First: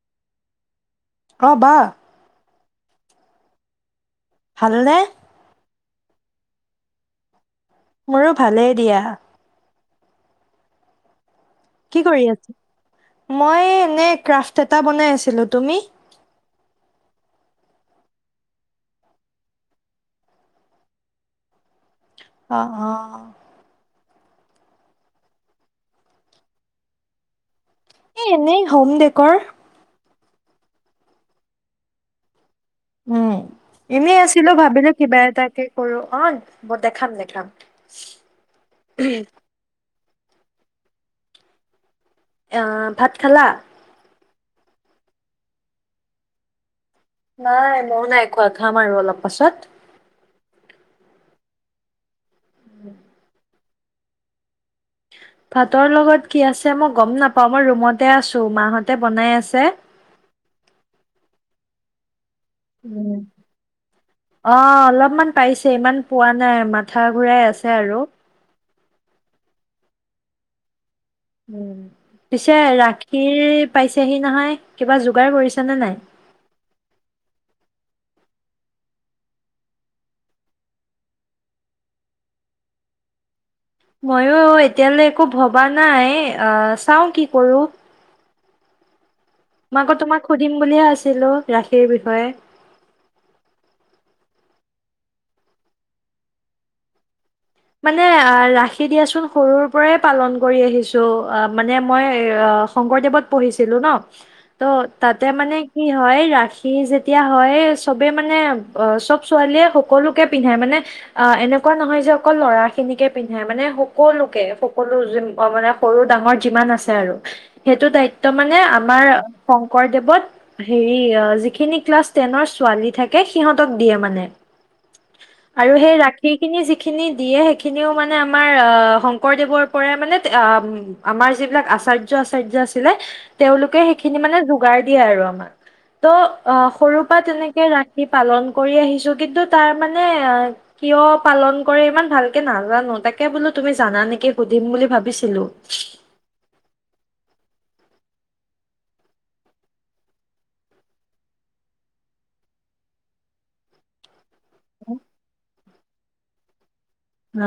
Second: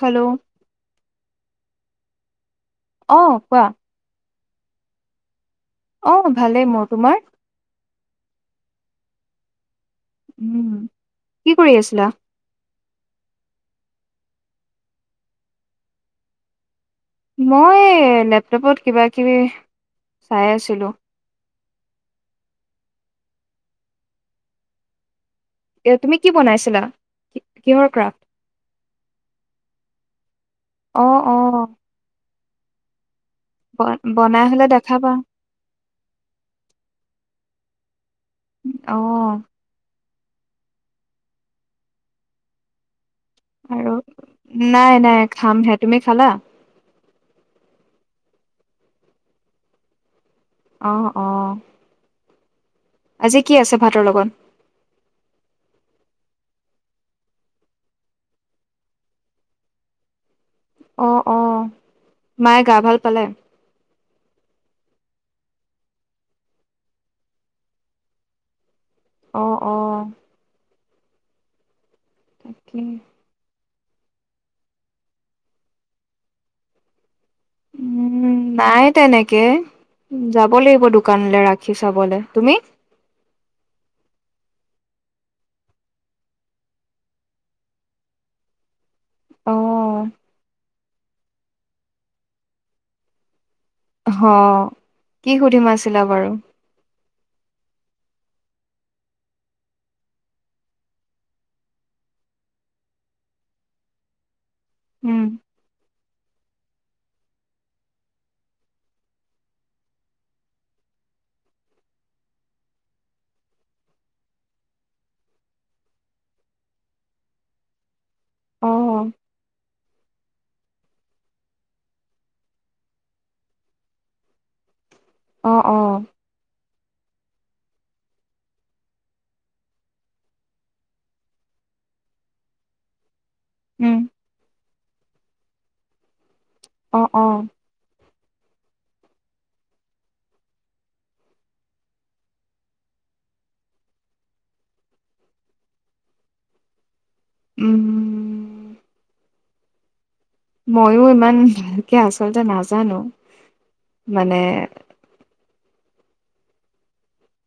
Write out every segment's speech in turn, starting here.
Hello হ'ব অঁ কোৱা ভালনে অ ভালেই মোৰ তোমাৰ মোৰো ভালেই দিয়া উম কি কি আছিলা কৰি আছে মই এনে ক্ৰাফট এটা বনাই আছিলো। তুমি? মই লেপটপত কিবা কিবি অ অ। এ তুমি কি বনাইছিলা? কিহৰ ক্ৰাফ্ট এ এনেই হম দেকৰ। অ অ। উম, ব- এনেই বনাই আছিলো হলে ভাবিলো দেখাবা কিবা এটাকে, [unintelligible] দেখাম দেখাম। অ। অহ ভাত খালা? আৰু নাই নাই খাম হে। তুমি খালা? নাই ময়ো নাই খোৱা, খাম আৰু অলপ পাছত। অ অ। আজি, কি আছে ভাতৰ লগত? ভাতৰ লগত কি আছে মই গম নাপাওঁ, মই ৰুমতে আছো। মাহঁতে বনাই আছে। অ অ। মায়ে গা ভাল উম। পালে? অ অলপমান পাইছে, ইমান পোৱা নাই মাথা ঘুৰাই আছে আৰু। অ অ। উম। পিছে তাকে ৰাশিৰ - পাইছেহি নহয়, কিবা যোগাৰ কৰিচানে নাই? উম নাই তেনেকে, যাব লাগিব দোকানলৈ ৰাখি চাবলে। তুমি? মইয়ো এতিয়ালৈ একো ভবা নাই, আহ চাওঁ কি কৰো। মই আকৌ অ তোমাক সুধিম বুলিয়ে আছিলো ৰাশিৰ বিষয়ে। হ, কি সুধিম আছিলা বাৰু? মানে ৰাশি দিয়াচোন সৰুৰ পৰাই পালন কৰি আহিছো, অহ মানে মই শংকৰদেৱত পঢ়িছিলো ন। ত' উম তাতে মানে কি হয় ৰাখি যেতিয়া, হয়। চবে মানে অ চব ছোৱালীয়ে সকলোকে পিন্ধাই, মানে অ এনেকুৱা নহয় যে, অকল ল'ৰা খিনিকে পিন্ধে, মানে সকলোকে সকলো মানে সৰু ডাঙৰ যিমান আছে আৰু সেইটো দায়িত্ব - মানে অ আমাৰ - শংকদেৱত হেৰি যিখিনি ক্লাছ টেনৰ ছোৱালী থাকে, সিহঁতক দিয়ে মানে। অ আৰু অ সেই ৰাশি খিনি যি, খিনি দিয়ে, সেইখিনিও মানে আমাৰ আহ শংকৰদেৱৰ পৰাই মানে, আমাৰ যিবিলাক আচাৰ্য আচাৰ্য আছিলে, তেওঁলোকে উম সেইখিনি মানে, গ দিয়ে আৰু আমাক। ত' অ সৰুৰ পৰা তেনেকে ৰাশি, পালন কৰি আহিছো কিন্তু তাৰ মানে কিয় পালন। ইমান ভালকে নাজানো তাকে বোলো তুমি জানা নেকি সুধিম বুলি ভাবিছিলো। উম উম উম। ময়ও ইমান, ভালকে আচলতে নাজানো মানে। উম।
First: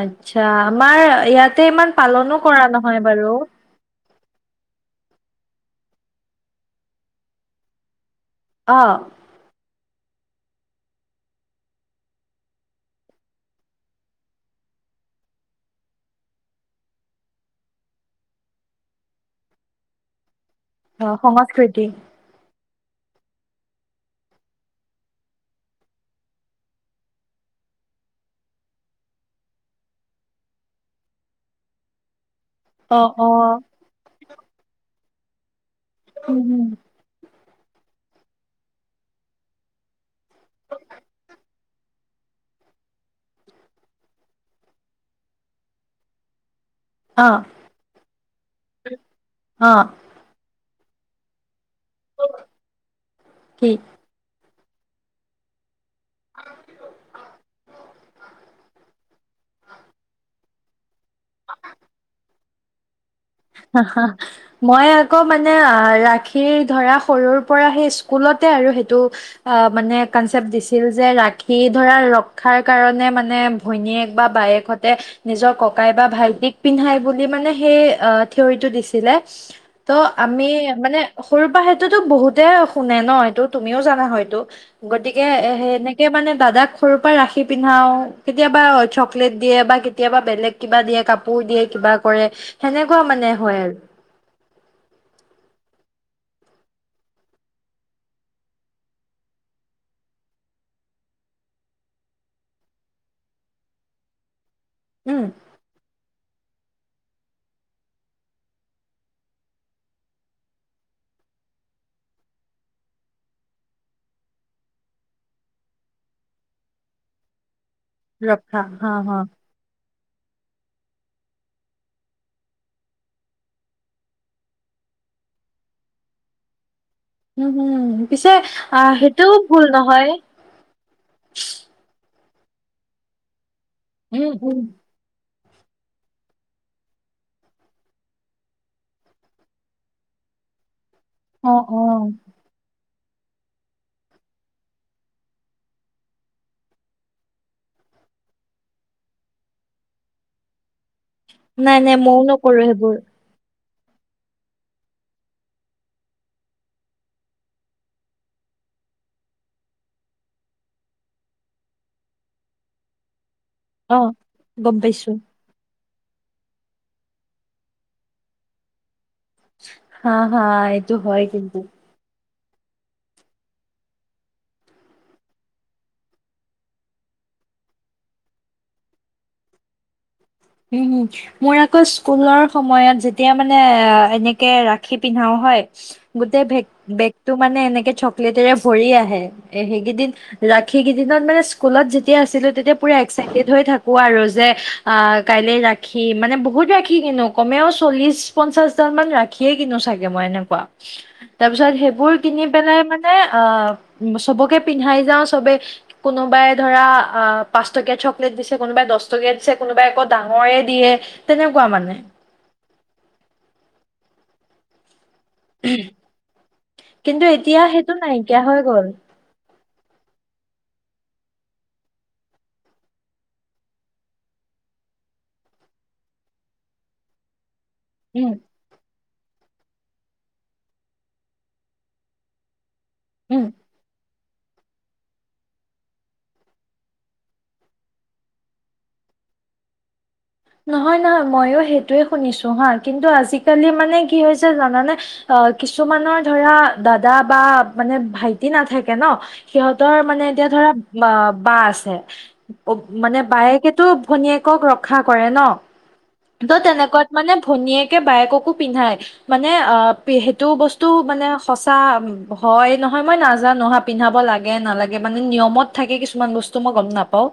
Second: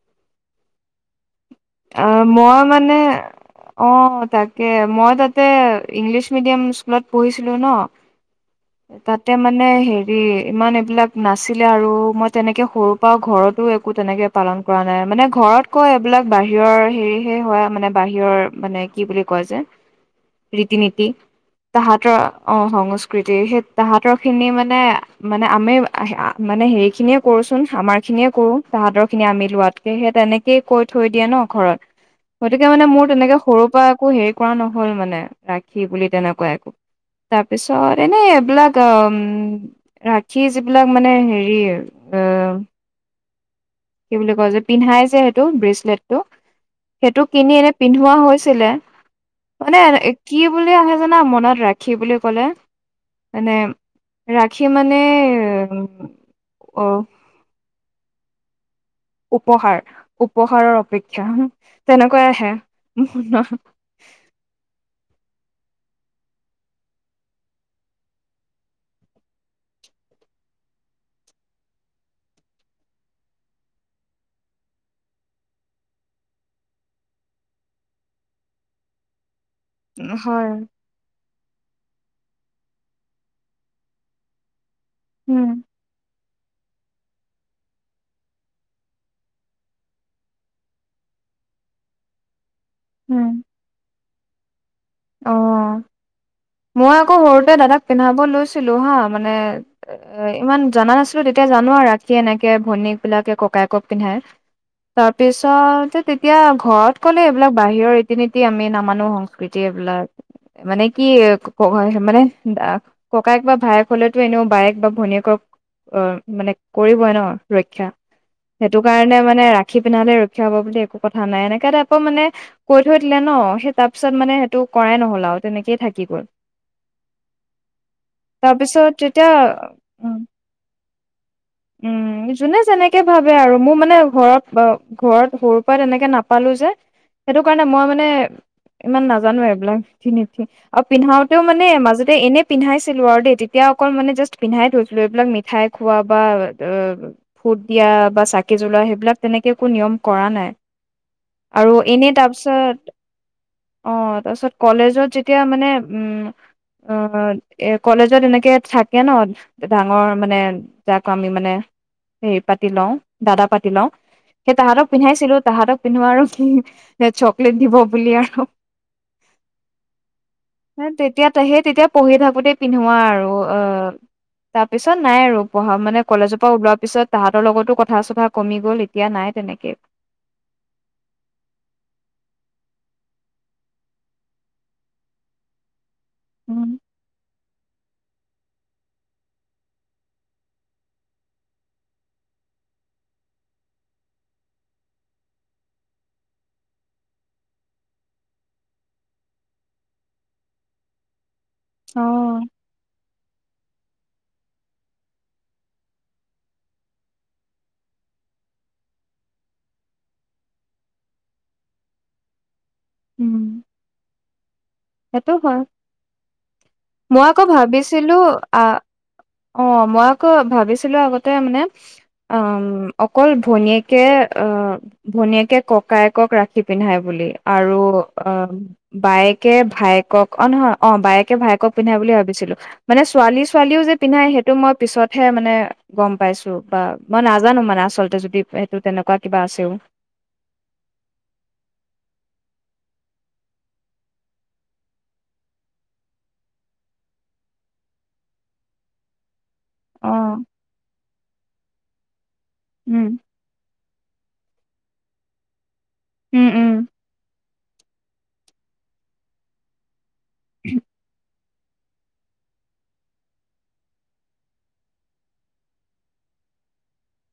আচ্ছা আমাৰ ইয়াত। অ মই মানে, অ তাকে মই তাত। ইংলিছ মিডিয়াম স্কুলত পঢ়িছিলো ন। অ তাতে মানে হেৰি। ইমান এইবিলাক নাছিলে আৰু মই তেনেকে সৰুৰ পৰাও ঘৰতো একো তেনেকে পালন কৰা নাই মানে ঘৰত কয় এইবিলাক বাহিৰৰ হেৰিহে হয় মানে বাহিৰৰ মানে কি বুলি কয় যে। ৰীতি অ নীতি সংস্কৃতি তাহাঁত। অ সংস্কৃতি। তে সেই তাহাঁতৰ খিনি মানে মানে আমি মানে হেৰি খিনিয়ে কৰোচোন আমাৰ খিনিয়ে কৰো তাহাঁতৰ খিনি আমি লোৱাতকে সেই তেনেকেই কৈ থৈ দিয়ে ন ঘৰত। গতিকে মানে অ মোৰ অ তেনেকে সৰুৰ পৰা আকৌ হেৰি। কৰা নহ'ল মানে ৰা। সি বুলি উম তেনেকুৱাই উম একো। তাৰ পিছত। এনেই এইবিলাক ৰাখি যিবিলাক মানে হেৰি। কি বুলি কয় যে পিন্ধাই যে সেইটো, ব্ৰেচলেটটো। সেইটো অ কিনি এনে পিন্ধোৱা হৈছিলে, অ মানে কি বুলি আহে। মনত ৰাখে। ৰাখি বুলি ক'লে মানে কি ৰা। খি মানে। অ'। উপহাৰ উপহাৰৰ অপেক্ষা। তেনেকৈ আহে। মই আকৌ মানে। ৰাখি ধৰা সৰুৰ পৰা সেই স্কুলতে আৰু সেইটো অ মানে কনচেপ্ট দিছিল যে ৰাখি ধৰা ৰক্ষাৰ কাৰণে মানে ভৈনীয়েক বা বায়েকহতে নিজৰ ককাই বা ভাইটিক পিন্ধাই বুলি মানে সেই। ঠিয়ৰিটো দিছিলে। ত আমি হয় মানে সৰু পৰা সেইটোতো বহুত। এ শুনে ন এইটো তুমিও জানা হয়তটো। গতিকে উম এ সেনেকে মানে। দাদাক সৰুৰ পৰা ৰাখি পিন্ধাও কেতিয়াবা, চকলেট দিয়ে বা কেতিয়াবা বেলেগ কিবা দিয়ে কাপোৰ দিয়ে কিবা কৰে, সেনে। এনেকুৱা উম মানে হয় আৰু। অ, মই আকৌ সৰুতে দাদাক পিন্ধাব লৈছিলো হা মানে ইমান জানা নাছিলো তেতিয়া জানো আৰু ৰাখি এনেকে ভনীয়েক বিলাকে। ককায়েকক পিন্ধাই উম। তাৰপিছত তেতিয়া। ঘৰত ক'লে এইবিলাক বাহিৰৰ ৰীতি নীতি আমি নামানো সংস্কৃতি। এইবিলাক মানে কি ক মানে ককায়েক বা ভায়েক হলেতো এনেও বায়েক বা ভনীয়েকক অ মানে কৰিবই ন। ৰক্ষা ৰভা সেইটো হা কাৰণে হা মানে ৰাখি পিন্ধালে ৰক্ষা হব বুলি একো কথা নাই এনেকা টাইপৰ মানে কৈ থৈ দিলে ন সেই তাৰ পিছত মানে টো কৰাই নহ'ল আৰু তেনেকেই থাকি গ'ল। উম হুম পিছে, তাৰপিছত আহ তেতিয়া সেইটোও ভুল নহয়। উম উম যোনে যেনেকে ভাবে আৰু। মোৰ মানে উম ঘৰত উম ঘৰত সৰুৰ পৰা তেনেকে নাপালো যে, সেইটো কাৰণে মই মানে ইমান নাজ নাজানো এইবিলাক। আৰু পিন্ধাওঁতেও অ মানে অ মাজতে ইনেই পিন্ধাই চা চিলোঁ আৰু দেই, তেতিয়া অকল মান যাষ্ট পিন্ধাই থৈছিলো, এইবিলাক মিঠাই খোৱা বা অ অ ফুট দিয়া বা চাকি জলোৱা সেইবিলাক তেনেকে একো নিয়ম কৰা নাই। আৰু নাই নাই এনেই ময়ো নকৰো তাৰপিছত সেইবোৰ। অ তাৰপিছত কলেজত যেতিয়া মানে উম অ এ কলেজত এনেকৈ থাকে ন ডাঙৰ মানে যাক আমি মানে হেৰি পাতি লওঁ। দাদা পাতি লওঁ, অ সেই গম তাহাঁতক পাইছো পিন্ধাইছিলো তাহাঁতক পিন্ধো আৰু কি চকলেট দিব বুলি আৰু। হা হা এইটো হয় তেতিয়া কিন্তু সেই তেতিয়া পঢ়ি থাকো। কাপুতেই পিন্ধোৱা আৰু তাৰপিছত নাই আৰু পঢ়া মানে কলেজৰ পৰা ওলোৱাৰ পিছত তাহাঁতৰ লগতো কথা চথা কমি গ'ল এতিয়া নাই তেনেকৈ। উম হুম, মোৰ আকৌ স্কুলৰ সময়ত যেতিয়া মানে এনেকে ৰাখি পিন্ধাও হয় গোটে বেক উম বেক তু মানে এনেকে চকলেটেৰে ভৰি আহে, এ সেইকেইদিন ৰাখি কেইদিনত মানে স্কুলত যেতিয়া আছিলো তেতিয়া পুৰা এক্সাইটেড হৈ থাকো আৰু যে আহ কাইলে ৰাখি মানে বহুত ৰাখি কিনো কমেও চল্লিশ পঞ্চাশডাল মান ৰাখিয়ে কিনো চাগে মই এনেকুৱা। তাৰ পিছত অ সেইবোৰ কিনি পেলাই মানে অ, চবকে পিন্ধাই যাওঁ চবে, কোনোবাই ধৰা অ পাঁচ টকীয়া চকলেট দিছে, কোনোবাই দচ টকীয়া দিছে, কোনোবাই অকৌ ডাঙৰে দিয়ে তেনেকুৱা মানে। উম। সেইটো হয়, মই কিন্তু আকৌ এতিয়া সেইটো ভাবিছিলোঁ নাইকিয়া হৈ আহ গ'ল অ মই আকৌ ভাবিছিলো আগতে মানে, অ অকল ভনীয়েকে, অ ভনীয়েকে ককায়েকক ৰাখি পিন্ধাই বুলি। আৰু অ উম বাইক বাইকে ভায়েকক অ নহয় অ বায়েকে ভায়েকক পিন্ধাই বুলি ভাবিছিলো। মানে ছোৱালী উম ছোৱালীও যে পিন্ধাই সেইটো মই পিছতহে মানে গম পাইছো বা মই নাজানো মানে আচলতে যদি সেইটো তেনেকুৱা কিবা আছেও। নহয় নহয় ময়োঁ সেইটোয়ে শুনিছো হা কিন্তু আজিকালি মানে কি হৈছে জানানে, অ কিছুমানৰ ধৰা দাদা বা মানে ভাইটি নাথাকে ন, সিহঁতৰ অ মানে এতিয়া ধৰা বা আছে উম মানে বায়েকেতো ভনীয়েক ক ৰক্ষা কৰে ন। উম তই উম তেনেকোৱাত মানে ভনীয়েকে বায়েককো পিন্ধাই মানে অঁ সেইটো বস্তু মানে সঁচা হয় নহয় মই নাজানো হাঁ পিন্ধাব লাগে নালাগে মানে নিয়মত থাকে কিছুমান বস্তু মই গম নাপাওঁ।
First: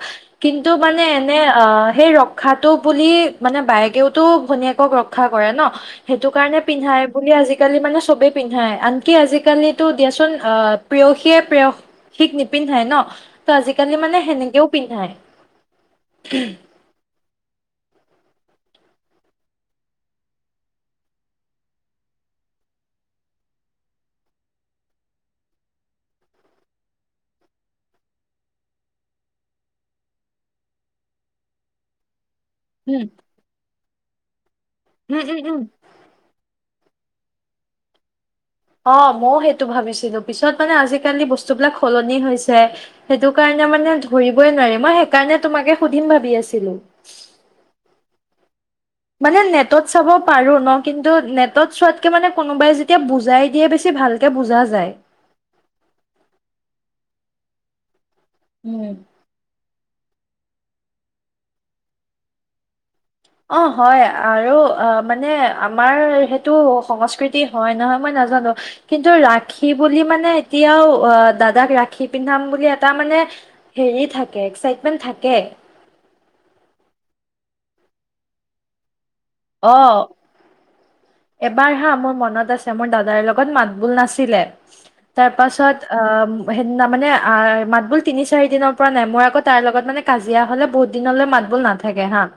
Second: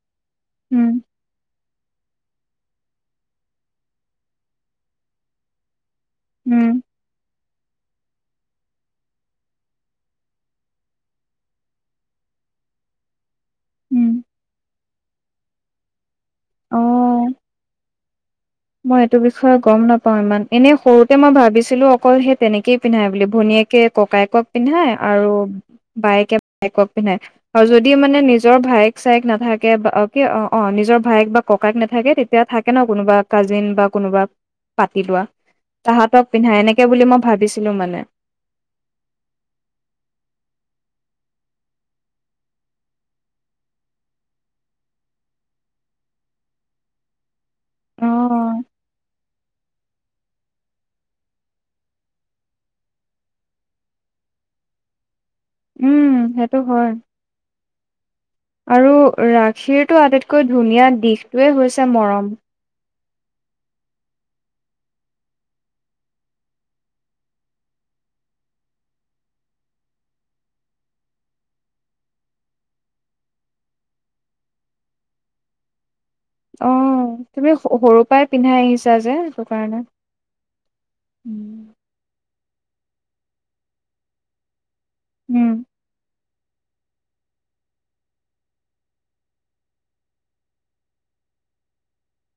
কিন্তু উম মানে এনে অহঁ। সেইৰক। ৰখাটো বুলি মানে বায়েকেওতো ভনীয়েকক ৰক্ষা কৰে ন। সেইটো কাৰণে উম পিন্ধাই বুলি আজি। আজিকালি মানে চবেই পিন্ধায় আনকি আজিকালিটো দিয়াচোন আহ, প্ৰেয়সীয়ে প্ৰেয়সীক নিপিন্ধায় নহঁ তহ আজিকালি উম মানে সেনেকেও পিন্ধায়। উহ। অ মই এইটো বিষয়ে গম নাপাওঁ ইমান এনেই সৰুতে মই ভাবিছিলো অকল সেই তেনেকেই পিন্ধায় বুলি ভনীয়েকে ককায়েকক পিন্ধায় আৰু বায়েকে ভায়েকক পিন্ধায় আৰু যদি মানে নিজৰ ভায়েক চায়েক নাথাকে বা কি অ অ নিজৰ ভায়েক বা ককায়েক নাথাকে। এতিয়া থাকে নহঁ উম কোনোবা। বা কোনোবা। পাতি উম লোৱা উম উম তাহাঁতক পিন্ধাই এনেকে তাকে বুলি মই ভাবিছিলো মানে। অ মইওঁ সেইটো ভাবিছিলো পিছত মানে আজিকালি বস্তুবিলাক সলনি হৈছে, সেইটো কাৰণে মানে ধৰিবই নোৱাৰি মই সেইকাৰণে তোমাকে সুধিম ভাবি আছিলোঁ। অ মানে নেটত চাব পাৰোঁ নহঁ কিন্তু নেটত চোৱাতকে মানে কোনোবাই যেতিয়া বুজাই দিয়ে বেছি ভালকে বুজা যায়। উম সেইটো হয়। আৰু উম ৰাগ। শীৰটো আটাইতকৈ ধুনীয়া দিশটোৱে হৈছে মৰম। অ হয় আৰু মানে আমাৰ সেইটো সংস্কৃতি হয় নহয় মই নাজানো কিন্তু ৰাখী বুলি মানে এতিয়াও দাদাক ৰাখি পিন্ধাম বুলি এটা মানে হেৰি থাকে এক্সাইটমেন্ট থাকে। অ তুমি সৰু পৰাই পিন্ধাই আহিছা যে। সেইটোকাৰণে। অ এবাৰ হা মোৰ মনত আছে। মোৰ দাদাৰ লগত মাত বোল নাছিলে। তাৰ উম, পাছত অহঁ। সেইদিনা মানে মাত বোল তিনি চাৰি দিনৰ পৰা নাই মই আকৌ তাইৰ লগত মানে কাজিয়া হলে বহুত দিনলৈ মাত বোল নাথাকে হাঁ।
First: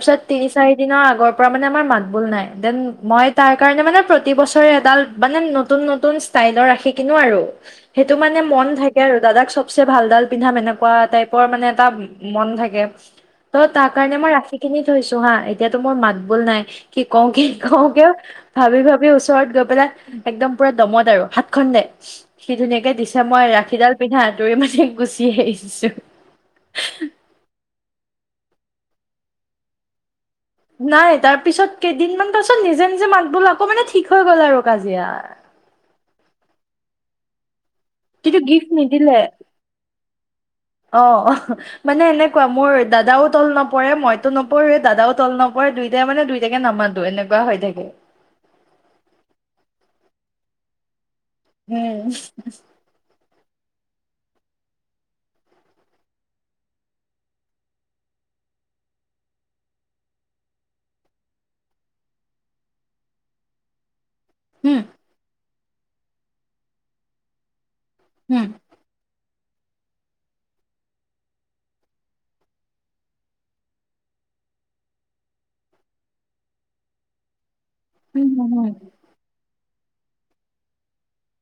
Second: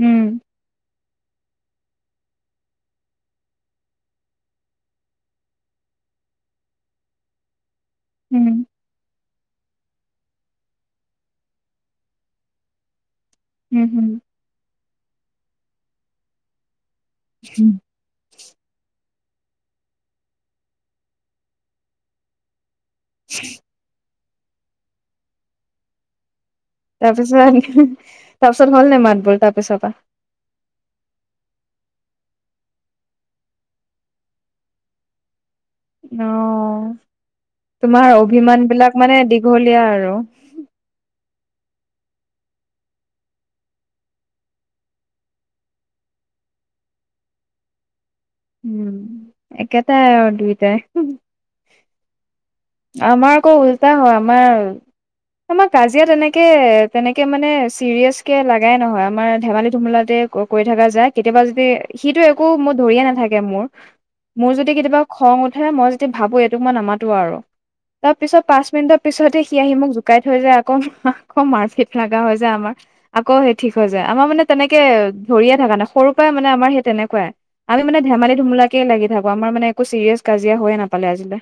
উম, তিনি চাৰি দিনৰ আগতঁ। আগৰ পৰা মানে আমাৰ মাত বোল নাই দেন। মই তাৰ কাৰণে মানে প্ৰতি বছৰে এডাল মানে নতুন নতুন ষ্টাইলৰ ৰাখি কিনো আৰু- সেইটো মানে উম, মন থাকে আৰু দাদাক চব-। চবছে ভালডাল পিন্ধাম এনেকুৱা টাইপৰ মানে এটা মন থাকে। তহঁ উম, তাৰ কাৰণে মই ৰাখি খিনি থৈছো হাঁ। এতিয়াতো মোৰ মাত বোল নাই। কি কওঁ কি? হুম। কওঁ কিয়, ভাবি ভাবি। ওচৰত গৈ পেলাই একদম পুৰা, দমত আৰু হাত খ দে সি ধুনীয়াক। দিছে মই ৰাখীডাল পিন্ধা। তে মজি গুচি আহিছো। তাৰপিছত তাৰপিছত হ'ল ন মাতবোৰ তাৰ পিছত। নাই তাৰ পিছত কেইদিনমান পাছত নিজে নিজে মাত বোল আকৌ মানে ঠিক হৈ গ'ল আৰু কাজিয়া। আহ। তোমাৰ কিন্তু অভিমান গিফ্ট বিলাক নিদিলে মানে দীঘলীয়া আৰু। অ', মানে এনেকুৱা মোৰ দাদাও তল নপৰে মইতো নপৰোৱে দাদাও তল নপৰে দুইটাই মানে দুইটাকে নামাতো এনেকুৱা হৈ থাকে। উম একেটাই দুইটাই। উম। আমাৰ আকৌ উল্টা হয় আমাৰ আমাৰ, কাজিয়া তেনেকে তেনেকে মানে চিৰিয়াছকে লাগাই নহয় আমাৰ ধেমালি ধুমলাতে কৰি থকা যায় কেতিয়াবা যদি সিটো একো ম ধৰিয়ে নাথাকে মোৰ। মোৰ যদি হম, কেতিয়াবা খং। তথে মই যতিদি ভাবো এইটোক মই নামাতো আৰু। তাৰ পিছত হম, পাঁচ মিনিটৰ পিছতে। আহি মোক জোকাই থৈ যায় আকৌ, আকৌ মাৰপিট লগা হৈ যায় আমাৰ আকৌ সেই ঠিক হৈ যায় আমাৰ মানে তেনেকে ধৰিয়ে থকা নাই সৰুৰ পৰাই মানে আমাৰ সেই তেনেকুৱাই। আমি মান হম, ধমি হম, ধুমলাকে লাগি থাকো আমাৰানে। একো ছিৰিয়েছ কাজিয়া হৈয়ে নাপালে আজিলে।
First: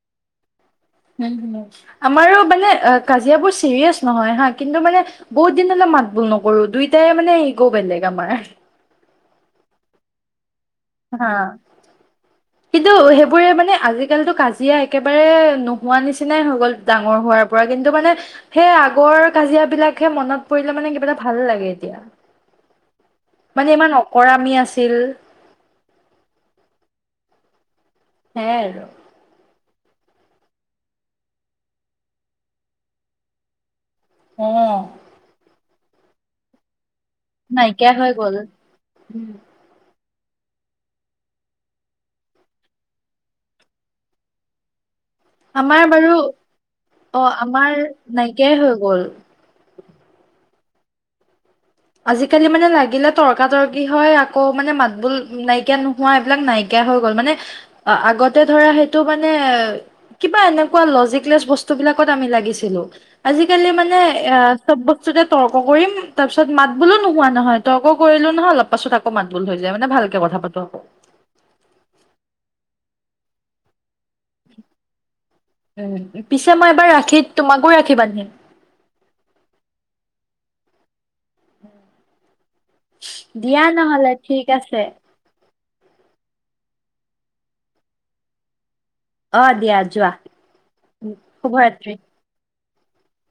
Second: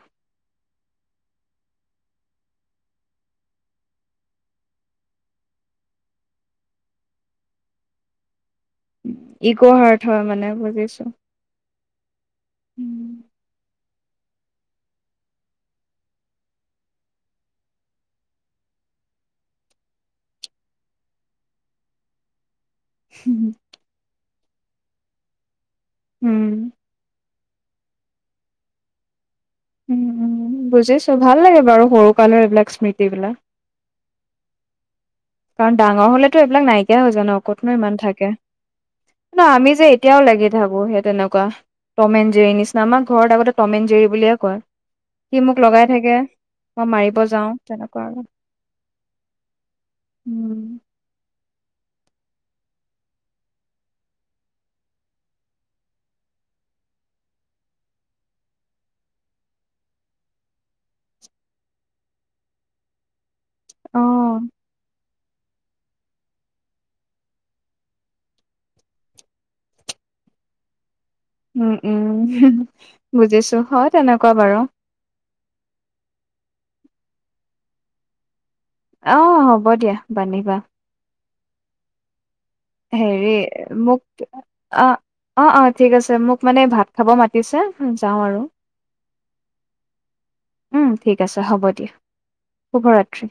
আমাৰো মানে কাজিয়াবোৰ চিৰিয়াছ নহয় হা কিন্তু মানে বহুত দিন হলে মাত বোল নকৰো দুইটাই মানে ইগ বেলেগ আমাৰ। ইকো হাৰ্ট হয় মানে। বুজিছো। হা, কিন্তু উম, সেইবোৰে মানে আজল। আজিকালিতো কাজিয়া একেবাৰে নোহোৱা নিচিনাই হৈ গ'ল ডাঙৰ হোৱাৰ পৰা কিন্তু মানে, সেই আগৰ কাজিয়া বিলাকহে মনত পৰিলে মানে কিবা এটা ভাল লাগে এতিয়া। মানে ইমান অকৰামি আছিল। উম। হ আৰু। উম উম বুজিছো ভাল লাগে বাৰু সৰু কালৰ এইবিলাক স্মৃতিবিলাক। আহ। কাৰণ ডাঙৰ হলেটো এইবিলাক নাই। এয়া হৈ জান অকতনো নাইকিয়া ইমান হৈ থাকে গ'ল উম, ন, আমি যে কেতিয়াও লাগি থাবো সেই তেনেকুৱা টমেন জিৰৰি নিচিনা আমাক ঘৰত আগতে টমেন জিৰি বুলিয়ে কয়। সি মোক আমাৰ লগাই বাৰু, থাকে মই মাৰিব অ যাওঁ আমাৰ তেনেকুৱা আৰু নাইকিয়াই হৈ গ'ল। উম আজিকালি মানে লাগিলে তৰ্কাতৰ্কি হয় আকৌ মানে মাতবোল নাইকিয়া নোহোৱা এইবিলাক নাইকিয়া হৈ গল মানে আগতে ধৰা সেইটো মানে কিবা এনেকুৱা লজিকলেছ বস্তুবিলাকত আমি লাগিছিলো। আজিকালি মানে অ চব। তে তৰ্ক কৰিম তাৰপিছত। পাছত মাত বোলো নোহোৱা নহয় তইকো কৰিলো নহয় অলপ পাছত আকৌ মাত বো ধৈ যায় মানে ভালকে কথা পাতো আকৈ। উম উম, বুজিছো হয় তেনেকুৱা বাৰু। উ পিছে মই এবাৰ ৰাখিত তোমাকো ৰাখী বান্ধিম। আহ হ'ব দিয়া বান্ধিবা। উম। হেৰি মোক আছে অ, অ অ। ঠিক আছে মোক মানে ভাত খাব মাতিছে যাওঁ আৰু। অ দিয়া যোৱা উম ঠিক আছে হ'ব দিয়া শুভৰাত্ৰি। শুভৰাত্ৰি।